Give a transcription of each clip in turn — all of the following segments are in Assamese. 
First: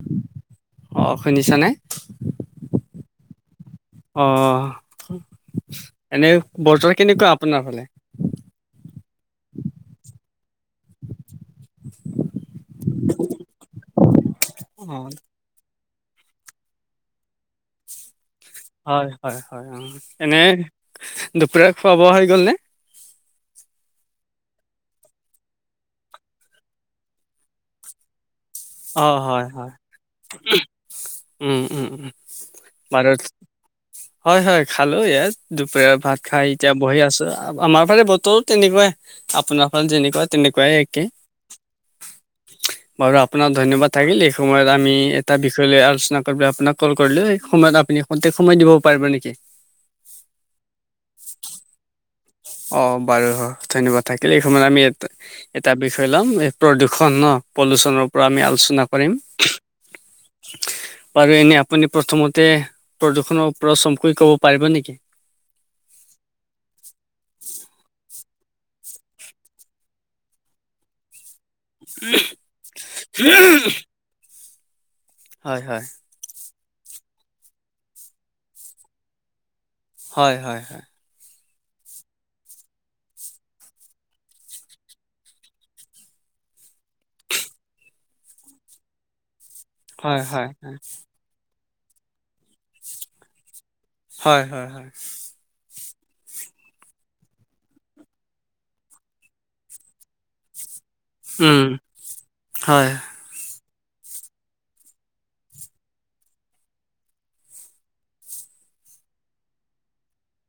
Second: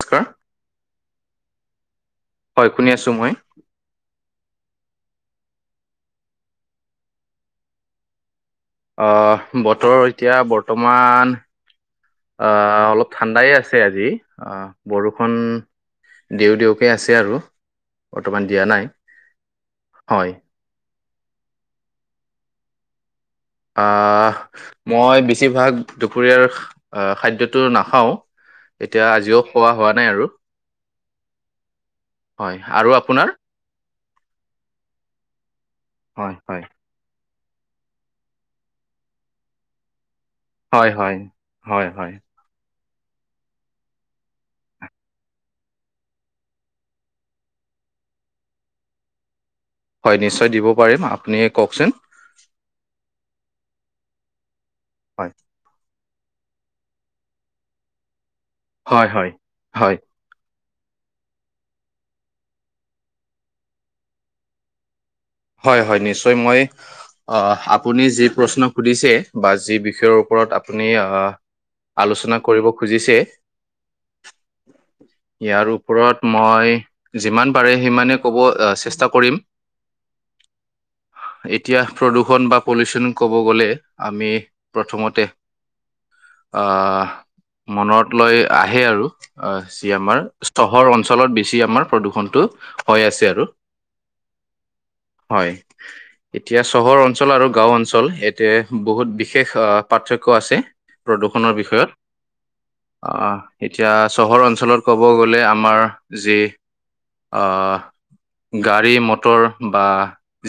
নমস্কাৰ অ, শুনিছা নে? হয়, শুনি আছোঁ মই। অঁ, এনেই বতৰ কেনেকুৱা আপোনাৰ ফালে? অহ, বতৰ এতিয়া বৰ্তমান অঁ, অলপ ঠাণ্ডাই আছে আজি। আহ, অ বৰষুণ দিও-দিওকে আছে আৰু। বৰ্তমান দিয়া নাই হয় হয় হয়, হয় এনে দুপৰীয়া খোৱা-বোৱা হৈ গ'ল নে? অঁ, মই বেছিভাগ দুপৰীয়াৰ খাদ্যটো নাখাওঁ। অ এতিয়া আজিও হয় হয় খোৱা হোৱা নাই আৰু। উম, উম, উম, হয় আৰু আপোনাৰ ভাৰত হয় হয়, খালো ইয়াত দুপৰীয়া ভাত হয় খাই হয় এতিয়া বহি আছোঁ। আমাৰ ফালে বতৰো তেনেকুৱাই, আপোনাৰ ফালে যেনেকুৱা তেনেকুৱাই হয় একে। হয় হয় হয় [unintelligible] বাৰু, আপোনাক ধন্যবাদ থাকিল। এই সময়ত আমি এটা বিষয় লৈ আলোচনা কৰিবলৈ আপোনাক কল কৰিলোঁ, এই সময়ত আপুনি ক্ষন্তেক সময় দিব পাৰিব নেকি? হয়, নিশ্চয় দিব পাৰিম। আপুনি কওকচোন অ বাৰু ধন্যবাদ থাকিলে। এই সময়ত আমি এটা হয়। এটা বিষয় ল'ম, এই প্ৰদূষণ ন পলুচনৰ পৰা আমি আলোচনা হয় কৰিম। হয় হয় বাৰু, এনে আপুনি প্ৰথমতে প্ৰদূষণৰ ওপৰত চমুকৈ ক'ব পাৰিব নেকি? হয় হয়, নিশ্চয়। মই আপুনি যি প্ৰশ্ন সুধিছে বা যি বিষয়ৰ ওপৰত আপুনি আহ আলোচনা কৰিব খুজিছে, হয় ইয়াৰ হয় ওপৰত। মই যিমান পাৰে, সিমানে ক'ব চেষ্টা কৰিম। হয়, হয়, হয়। এতিয়া প্ৰদূষণ বা পলিউচন ক'ব গ'লে আমি প্ৰথমতে আহ, মনত লৈ আহে আৰু। অহ, যি আমাৰ হয় হয় হয় চহৰ অঞ্চলত বেছি আমাৰ প্ৰদূষণটো হৈ আছে আৰু। হয়, হয়, হয়। হয়। এতিয়া চহৰ অঞ্চল আৰু গাঁও অঞ্চল সেইটোৱে বহুত বিশেষ পাৰ্থক্য আছে। প্ৰদূষণৰ উম বিষয়ত হয় আহ। এতিয়া চহৰ অঞ্চলত ক'ব গ'লে আমাৰ যি অহ, গাড়ী-মটৰ বা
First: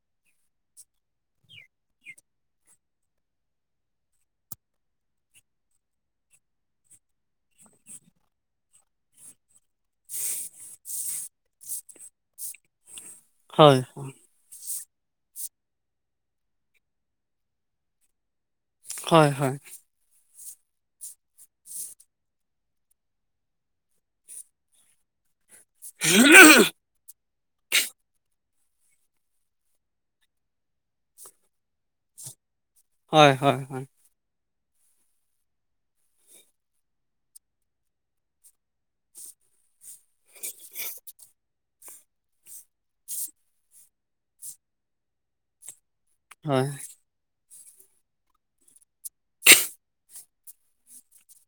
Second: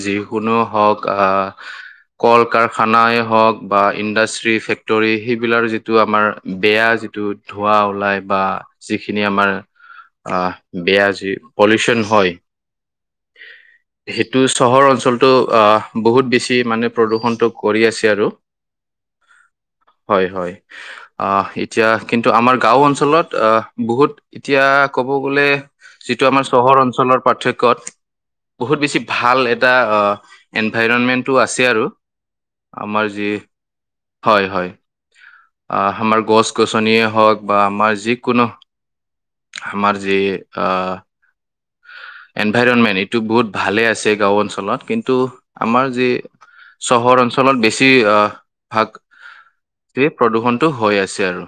যিকোনো হওক, আহ কল-কাৰখানাই হওক বা ইণ্ডাষ্ট্ৰি, ফেক্টৰী সেইবিলাৰ যিটো আমাৰ বেয়া যিটো ধোঁৱা ওলাই বা যিখিনি আমাৰ অ', বেয়া যি পলিউচন হয়। হয়। সেইটো চহৰ অঞ্চলটো বহুত আহ বেছি মানে প্ৰদূষণটো কৰি আছে আৰু। হয়, হয়। হয়, হয়। আহ, এতিয়া কিন্তু আমাৰ গাঁও অঞ্চলত বহুত এতিয়া ক'ব গ'লে যিটো আমাৰ চহৰ অঞ্চলৰ পাৰ্থক্যত বহুত বেছি ভাল এটা এনভাইৰণমেন্টটো আছে আৰু। আমাৰ যি হয় হয় হয় হয় হয় হয় আমাৰ গছ গছনিয়েই হওক বা আমাৰ যিকোনো আমাৰ যে [unintelligible] এনভাইৰনমেন্ট এইটো বহুত ভালে আছে গাঁও অঞ্চলত কিন্তু আমাৰ যি চহৰ অঞ্চলত বেছি আহ ভাগ এইেই প্ৰদূৰণতটো হৈ আছে আৰু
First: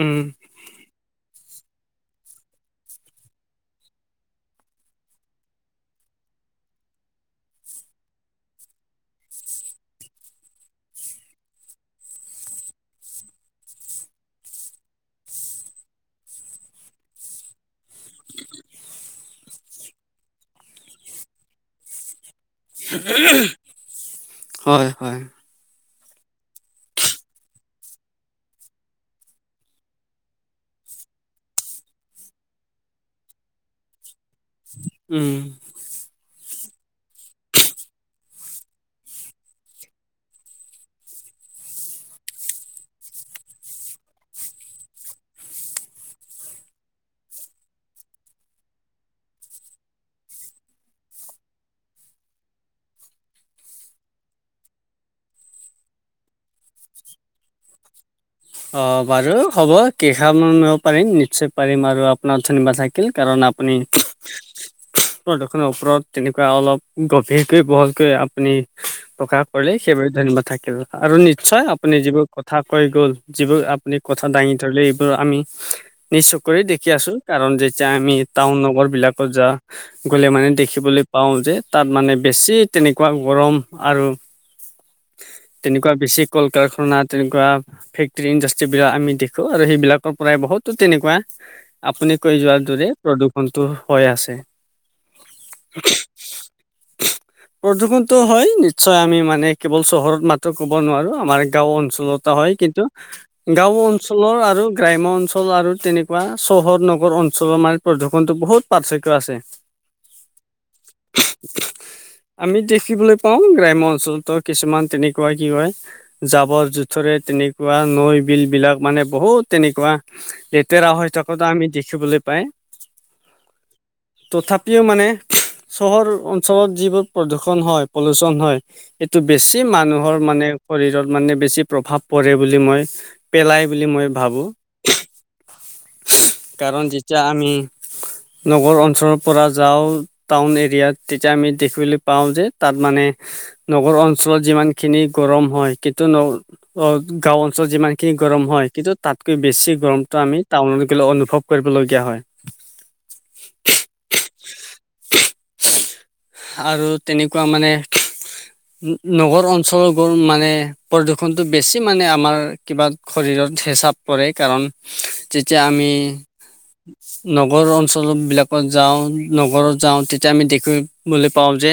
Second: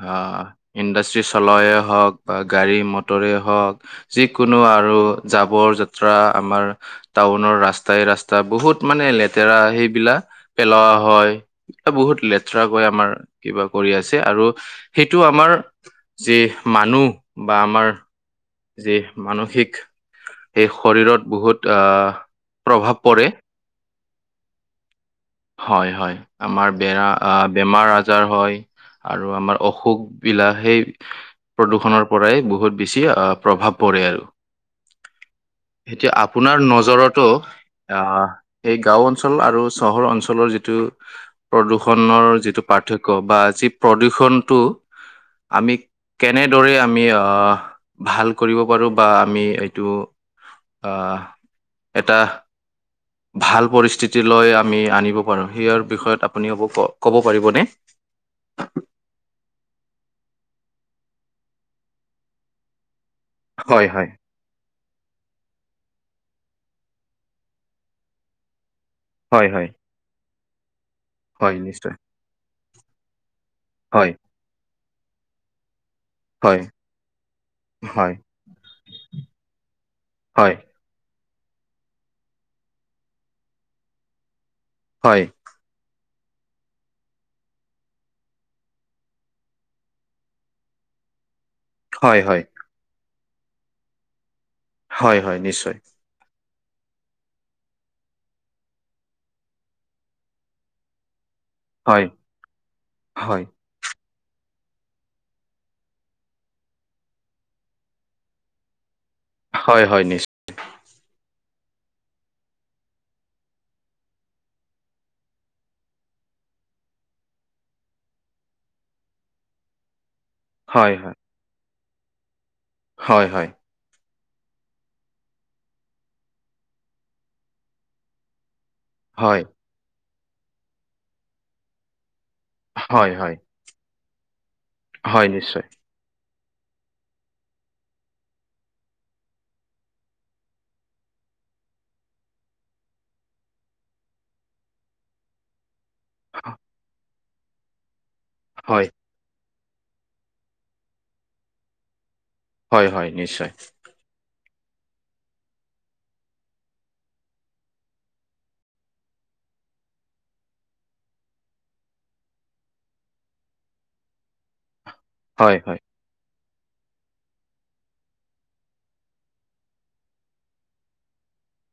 উম আহ ইণ্ডাষ্ট্ৰি চলাইে হওক বা গাড়ী মটৰে হওক যিকোনো আৰু জাবৰ যাত্ৰা আমাৰ টাউনৰ ৰাস্তাই ৰাস্তা বহুত মানে লেতেৰা সেইবিলাক পেলোৱা হয় এ বহুত লেতেৰাকৰাকৈ আমাৰ কিবা কৰি আছে আৰু সেইটো আমাৰ যে মানুহ বা আমাৰ উ যি মানসিক সেই শৰীৰত বহুত আহ প্ৰভাৱ পৰে উম হয় হয় হয় হয় আমাৰ বেয়া বেমাৰ আজাৰ হয় আৰু আমাৰ [unintelligible] বিলাক সেই প্ৰদূষণৰ পৰাই বহুত বেছি অ প্ৰভাৱ পৰে আৰু উম এতিয়া আপোনাৰ নজৰতো আহ এই গাওঁ অঞ্চল আৰু চহৰ অঞ্চল অঞ্চলৰ যিটো প্ৰদূৰষণৰ যিটো পাৰ্থক্য বা যি প্ৰদূষণটো আমি কেনেদৰেই আমি আহ ভাল কৰিব পাৰোঁ বা আমি এইটো আহ এটা ভাল পৰিস্থিতি লৈ আমি আনিব [unintelligible] বিষয়ত আপুনি [unintelligible] ক'ব পাৰিবনে অ বাৰু হ'ব কেইষাৰমান পাৰিম নিশ্চয় পাৰিম আৰু আপোনাৰ ধন্যবাদ থাকিল কাৰণ আপুনি হয় হয় প্ৰদূষণৰ ওপৰত তেনেকুৱা অলপ গভীৰকৈ বহলকৈ আপুনি প্ৰকাশ হয় হয় কৰিলে সেইবাবে ধন্যবাদ থাকিল আৰু নিশ্চয় আপুনি যিবোৰ কথা কৈ গ'ল [unintelligible] আপুনি হয় কথা দাঙি ধৰিলে এইবোৰ আমি নিশ্চয় হয় কৰি দেখি আছো কাৰণ যেতিয়া আমি হয় টাউন নগৰ বিলাকত [unintelligible] গ'লে মানে হয় দেখিবলৈ পাওঁ যে তাত মানে বেছি তেনেকুৱা গৰম আৰু হয় তেনেকুৱা বেছি কল কাৰখানা তেনেকুৱা টি ইণ্ডাষ্ট্ৰী বিলাক আমি দেখো আৰু সেইবিলাকৰ পৰাই বহুতো তেনেকুৱা আপুনি হয় কৈ হয় যোৱাৰ দৰে প্ৰদূষণটো হৈ আছে হয় হয় নিশ্চয় প্ৰদূষণটো হয় নিশ্চয় আমি মানে কেৱল চহৰত মাত্ৰ ক'ব নোৱাৰোঁ আমাৰ গাঁও অঞ্চলতো হয় কিন্তু হয় গাঁও অঞ্চলৰ আৰু গ্ৰাম্য অঞ্চল আৰু তেনেকুৱা চহৰ নগৰ অঞ্চলৰ আমাৰ প্ৰদূষনতো বহুত পাৰ্থক্য আছে হয় হয় নিশ্চয় [inaudible] আমি দেখিবলৈ পাওঁ গ্ৰাম্য অঞ্চলতো কিছুমান তেনেকুৱা কি হয়। জাবৰ জোথৰে তেনে কুৱা নৈ- বিল বিলাক মানে বহুত তেনেকুৱা হয়, লেতেৰা হৈ হয়, থকা। আমি দেখিবলৈ পাই হয় হয়, তথাপিও মানে চহৰ অঞ্চলত যিবোৰ প্ৰদূষণ হয় পলুচন হয়। এইটো হয়, বেছি মানুহৰ মানে শৰীৰত মানে বেছি প্ৰভাৱ পৰে। বুলি মই হয়, হয়, পেলাই বুলি মই ভাবো। হয়, নিশ্চয়। কাৰণ যেতিয়া আমি নগৰ অঞ্চলৰ পৰা যাওঁ। টাউন এৰিয়াত তেতিয়া আমি দেখিবলৈ পাওঁ যে তাত মানে নগৰ অঞ্চলত যিমান খিনি গৰম হয় কিন্তু ন অ গাঁও অঞ্চলত যিমানখিনি গৰম হয় কিন্তু তাতকৈ বেছি গৰমটো আমি টাউনত গ'লে অনুভৱ কৰিবলগীয়া হয়। হয় হয় নিশ্চয়। আৰু তেনেকুৱা মানে নগৰ অঞ্চলবোৰ মানে প্ৰদূষণটো বেছি মানে আমাৰ কিবা শৰীৰত হেঁচা পৰে কাৰণ হয়, যেতিয়া হয়, আমি নগৰ অঞ্চল বিলাকত যাওঁ নগৰত যাওঁ তেতিয়া আমি দেখো পাওঁ যে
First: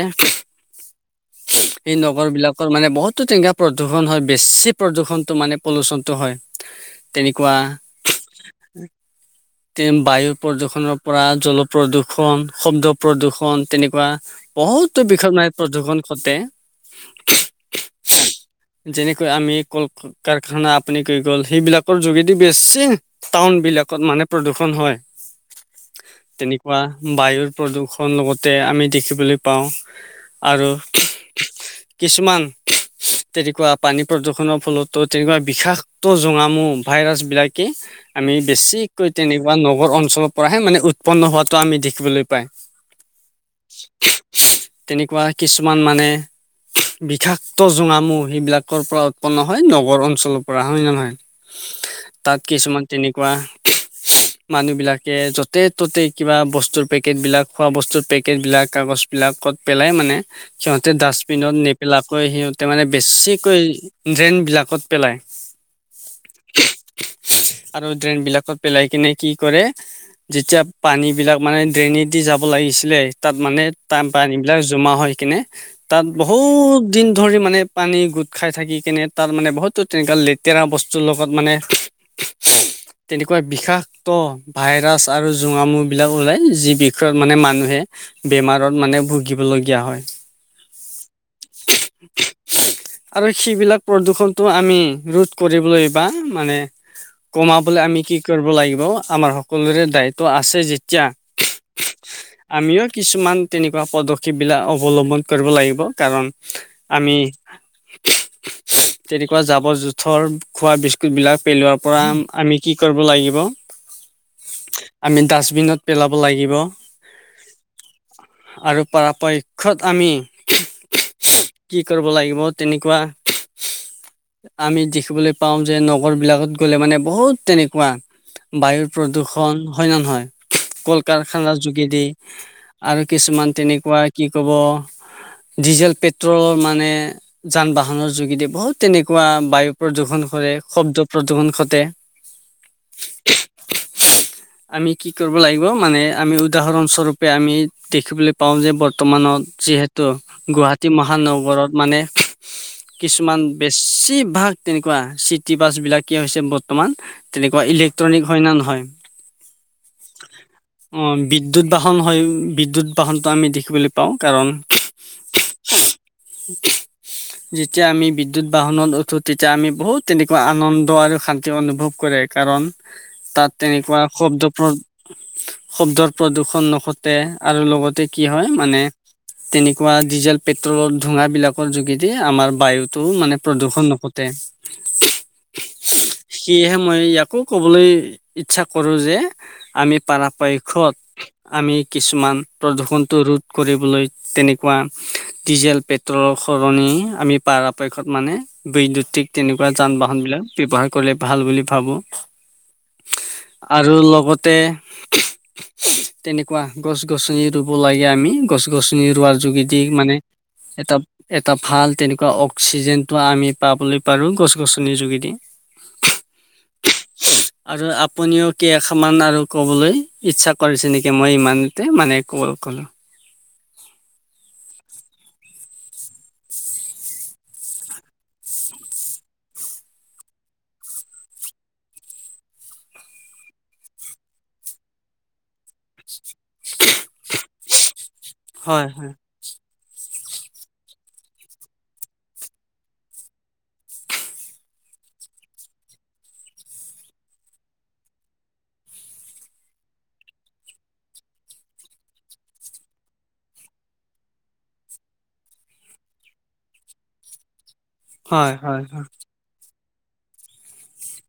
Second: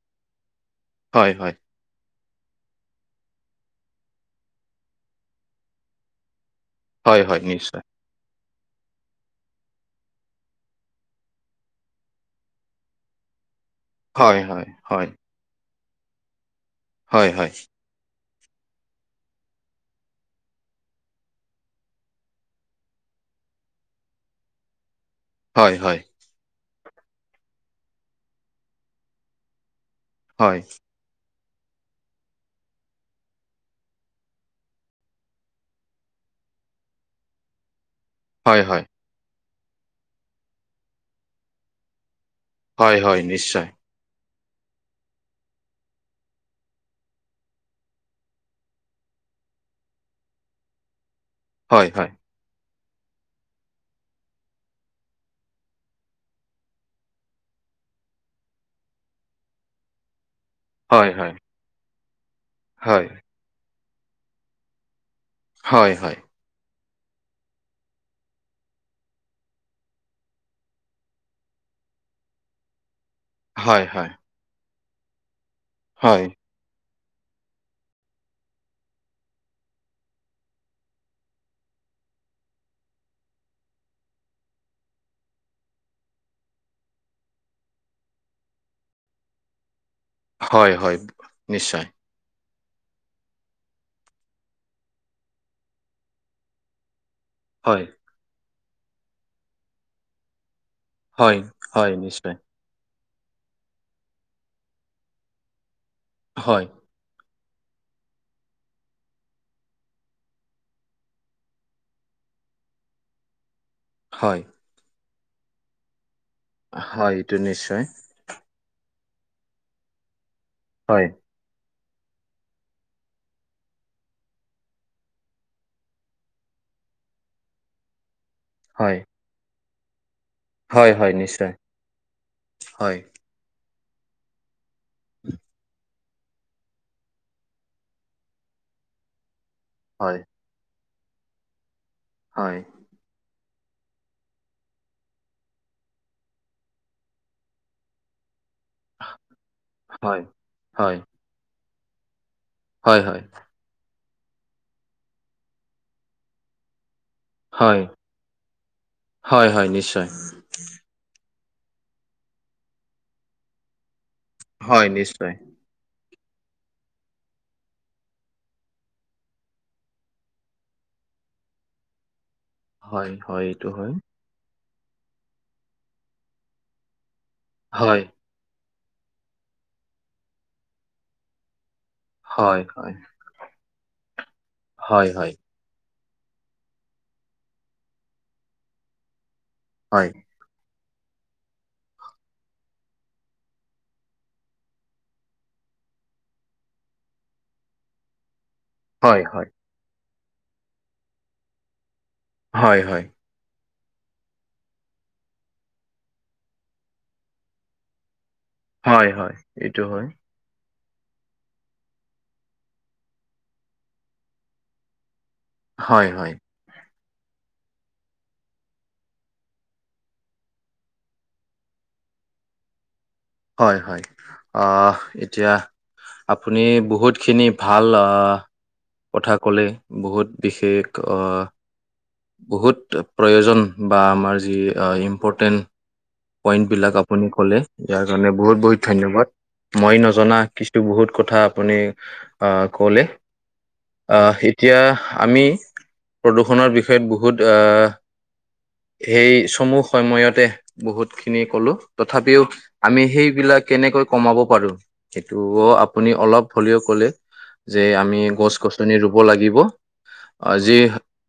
হয়, হয়। সেই নগৰ বিলাকৰ মানে বহুতো টেঙা প্ৰদূষণ হয় বেছি প্ৰদূৰষণটো মানে পলুচনতটো হয়। হয়, হয়, তেনেকুৱা নিশ্চয়। বায়ু প্ৰদূৰ্ষণৰ পৰা জল প্ৰদূষণ, শব্দ প্ৰদূৰ্ষণ তেনেকুৱা হয়, হয়, বহুতো হয়, বিষ নায়ক প্ৰদূষণ খটে হয়, হয়। যেনেকৈ আমি কল কাৰখানা আপুনি কৈ গ'ল সেইবিলাকৰ যোগেদি বেছি টাউন বিলাকত মানে প্ৰদূষণ হয় হয় হয় তেনেকুৱা বায়ুৰ প্ৰদূৰ্ষন লগতে আমি দেখিবলৈ পাওঁ। হয়, আৰু কিছুমান তেনেকুৱা পানী প্ৰদূষনৰ ফলতো তেনেকুৱা বিষাক্ত জোঙামু ভাইৰাছ বিলাকে আমি হয়, বেছিকৈ তেনেকুৱা নগৰ অঞ্চলৰ পৰাহে মানে উৎপন্ন হোৱাতটো আমি দেখিবলৈ পাই। হয়, হয় নিশ্চয়। তেনেকুৱা কিছুমান মানে বিষাক্ত জোঙামুহ সেইবিলাকৰ পৰা উৎপন্ন হয় নগৰ অঞ্চলৰ পৰা হয় ন নহয়। [inaudible] হয়, হয়। তাত কিছুমান তেনেকুৱা মানুহ বিলাকে য'তে ত'তে কিবা বস্তুৰ পেকেট বিলাক খোৱা বস্তুৰ পেকেট বিলাক কাগজ বিলাকত পেলাই মানে সিহঁতে হয়, হয়, ডাষ্টবিনত নেপেলাকৈ সিহঁতে মানে হয়, বেছি কৈ ড্ৰেইন বিলাকত পেলাই। হয়, হয়। আৰু ড্ৰেইন বিলাকত পেলাই কিনে কি কৰে যেতিয়া পানীবিলাক মানে ড্ৰেইনে দি যাব লাগিছিলে তাত মানে হয়, তাম হয়, পানীবিলাক জমা হৈ কিনে তাত হয়, বহুত দিন ধৰি মানে পানী গোট খাই থাকি কেনে তাৰ মানে বহুতো তেনকা লেতেৰা বস্তুৰ লগত মানে তেনেকুৱা বিষা ত ভাইৰাছ আৰু জোঙা মু বিলাক ওলাই যি বিষয়ত মানে মানুহে বেমাৰত মানে ভুগিবলগীয়া হয়। হয়, হয় নিশ্চয়। উ [unintelligible] আৰু সেইবিলাক প্ৰদূ্ষণটো আমি ৰোধ কৰিবলৈ বা মানে কমাবলে হয়, আমি কি কৰব লাগিব আমাৰ সকলোৰে দায়িত্ব আছে যেতিয়া হয়, হয় নিশ্চয়। আমিও কিছুমান তেনেকুৱা পদক্ষেপবিলাক অৱলম্বন কৰিব লাগিব কাৰণ হয়, আমি তেনেকুৱা জাবৰ -জোথৰ খোৱা বিস্কুট বিলাক পেলোৱাৰ পৰা আ আমি কি কৰিব লাগিব [inaudible] হয়। আমি ডাষ্টবিনত পেলাব লাগিব। হয় এইটো নিশ্চয়। আৰু পৰাপক্ষত আমি হয়, কি কৰিব লাগিব তেনেকুৱা আমি দেখিবলৈ পাও যে নগৰ বিলাকত গলে মানে বহুত তেনেকুৱা বায়ুৰ হয়, প্ৰদূষণ হয় নে নহয় হয়, কল হয়, নিশ্চয়। কাৰখানাৰ যোগেদি হয়, আৰু কিছুমান তেনেকুৱা কি ক'ব ডিজেল পেট ট্ৰল মানে যান- বাহনৰ যোগেদি বহুত তেনেকুৱা বায়ু হয়, প্ৰদূষণ কৰে, শব্দ প্ৰদূষণ ঘটে। হয়। আমি কি কৰিব লাগিব মানে আমি উদাহৰণস্বৰূপে আমি দেখিবলৈ পাওঁ যে বৰ্তমানত যিহেতু হয়, গুৱাহাটী হয়, মহানগৰত মানে হয়, হয়, কিছুমান বেছিভাগ তেনেকুৱা চিটি বাছ বিলাকে কি হৈছে বৰ্তমান তেনেকুৱা হয়, ইলেক্ট্ৰনিক হয় নে নহয়? হয়, হয়, নিশ্চয়। অ বিদ্যুৎ বাহন হয় বিদ্যুৎ বাহনতটো আমি দেখিবলৈ পাওঁ কাৰণ। হয়, নিশ্চয়। [unintelligible] যেতিয়া আমি বিদ্যুৎ বাহনত উঠো তেতিয়া আমি বহুত তেনেকুৱা আনন্দ আৰু শান্তি অনুভৱ। কৰে কাৰণ হয়, হয়, তাত এইটো হয়। তেনেকুৱা শব্দ প্ৰদ শব্দৰ প্ৰদূৰ্ষন নঘটে। আৰু লগতে কি হয় মানে তেনেকুৱা ডিজেল পেট্ৰলৰ ধোঁৱা বিলাক কৰ যোগেদি আমাৰ হয়, হয়, বায়ুটো মানে প্ৰদূষণ নঘটে। হয়, হয়, সিয়েহে মই ইয়াকো ক'বলৈ ইচ্ছা কৰো যে আমি হয়, পাৰাপক্ষত আমি কিছ মান প্ৰদূষণটো ৰোধ কৰিবলৈ তেনেকুৱা। ডিজেল পেট্ৰলৰ সলনি আমি পাৰাপক্ষত মানে। হয়, বৈদ্যুতিক হয়, তেনেকুৱা যান-বাহন বিলাক ব্যৱৱহাৰ কৰিলে ভাল বুলি ভাবো। হয় হয়। আৰু লগতে, তেনেকুৱা। গছ-গছনি ৰুব লাগে আমি গছ-গছনি হয়, হয়, ৰুৱাৰ যোগেদি এইটো হয়। মানে, এটা এটা ভাল তেনেকুৱা অক্সিজেনটো আমি পাবলৈ পাৰো গছ-গছনিৰ যোগেদি। হয় হয়। [unintelligible] আৰু আপুনিও কেই-আষাৰমান আৰু কবলৈ ইচ্ছা কৰিছে নিকি মই ইমান। তে মানে কোৱৰ ক'ল হয় হয়, অ এত এতিয়া, আপুনি বহুতখিনি ভাল আ। কথা ক'লে বহুত বিশেষ অ বহুত প্ৰয়োজন বা আমাৰ যি ইম্পৰ্টেণ্ট পইণ্ট বিলাক আপুনি ক'লে ইয়াৰ কাৰণে বহুত হয় বহুত হয় ধন্যবাদ। মই নজনা কিছু বহুত কথা আপুনি আহ ক'লে। আ এতিয়া আমি, প্ৰদূষণৰ বিষয়ে বহুত অ এই চমু সময়তে। বহুত খিনি কলো তথাপিও আমি সেইবিলাক কেনেকৈ কমাব পাৰো। সেইটো অ আপুনি অলপ হলেও কলে, যে আ আমি হয় হয় গছ-গছনি হয় ৰুব লাগিব। আজি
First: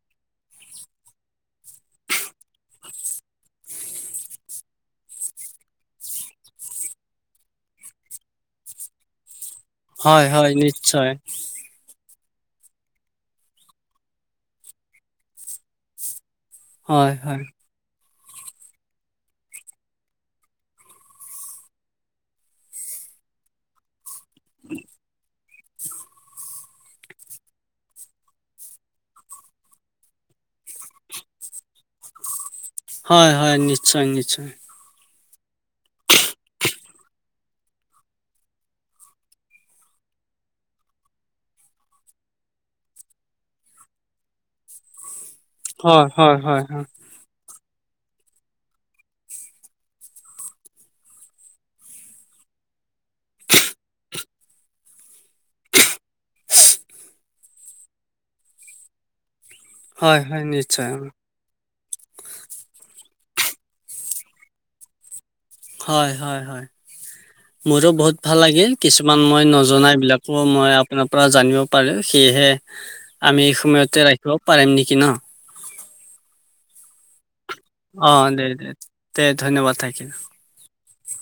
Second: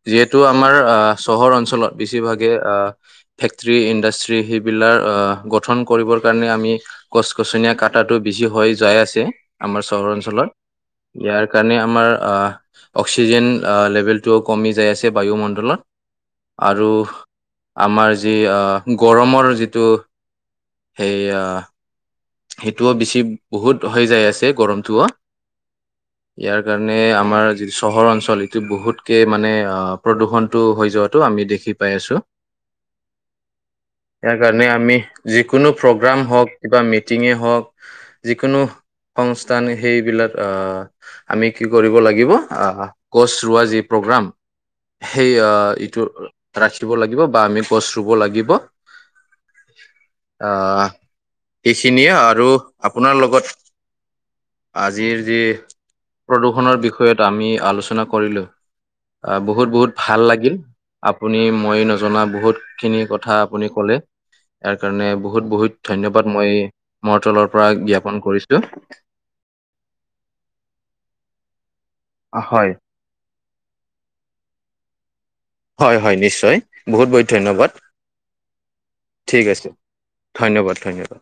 যিহেতু আমাৰ আহ চহৰ অঞ্চলত বেছিভাগে আহ। ফেক্টৰী ইণ্ডাষ্ট্ৰি সেইবিলাক আহ গঠন কৰিবৰ কাৰণে আমি। গছ-গছনীয়া কাটাটো বেছি হৈ যাই আছে, আমাৰ চহৰ হয় অঞ্চলত, হয় নিশ্চয় ইয়াক কাৰণে আমাৰ আ অক্সিজেন লেভেলটোও কমি যায় আছে বায়ুমণ্ডলৰ আৰু, হয় হয় আমাৰ যি আ গৰমৰ যিটো, সেইয়া। সেইটোও বেছি বহুত হৈ যায় আছে গৰমটো অ [unintelligible] ইয়াৰ কাৰণে আমাৰ যিটো চহৰ অঞ্চল এইটো বহুতকে মানে অ প্ৰদূষণটো হৈ যোৱাত টো আমি দেখি পাই আছো। হয় হয় নিশ্চয় ইয়াৰ নিশ্চয় কাৰণে আমি যিকোনো প্ৰগ্ৰাম হওঁক কিবা মি মিটিঙে হওঁক, যিকোনো, সংস্থান সেইবিলাক আ। আমি কি কৰিব লাগিব আহ গছ ৰোৱা যি প্ৰগ্ৰাম, সেই আ। ইটো হয় হয় হয় হয় ৰাখিব লাগিব বা আমি গছ ৰুব লাগিব, আহ। সেইখিনিয়ে আৰু আপোনাৰ লগত। আজিৰ যি, প্ৰদূষণৰ বিষয়ত আমি আলোচনা কৰিলোঁ। অ বহুত বহুত ভাল হয় হয় লাগিল আপ নিশ্চয় আপুনি মই নজনা বহুতখিনি কথা আপুনি কলে তাৰ কাৰণে বহুত বহুত হয় ধন্যবাদ হয় মই হয় মোৰ তলৰ পৰা মোৰো জ্ঞাপন বহুত ভাল কৰিছো লাগিল কিছুমান মই নজনা এইবিলাকো মই আপোনাৰ পৰা জানিব পাৰোঁ সেয়েহে হয় আমি এই সময়তে ৰাখিব পাৰিম নিকি ন হয় হয় নিশ্চয় বহুত বহুত ধন্যবাদ অ দে দে দে ঠিক আছে ধন্যবাদ থাকিল ধন্যবাদ ধন্যবাদ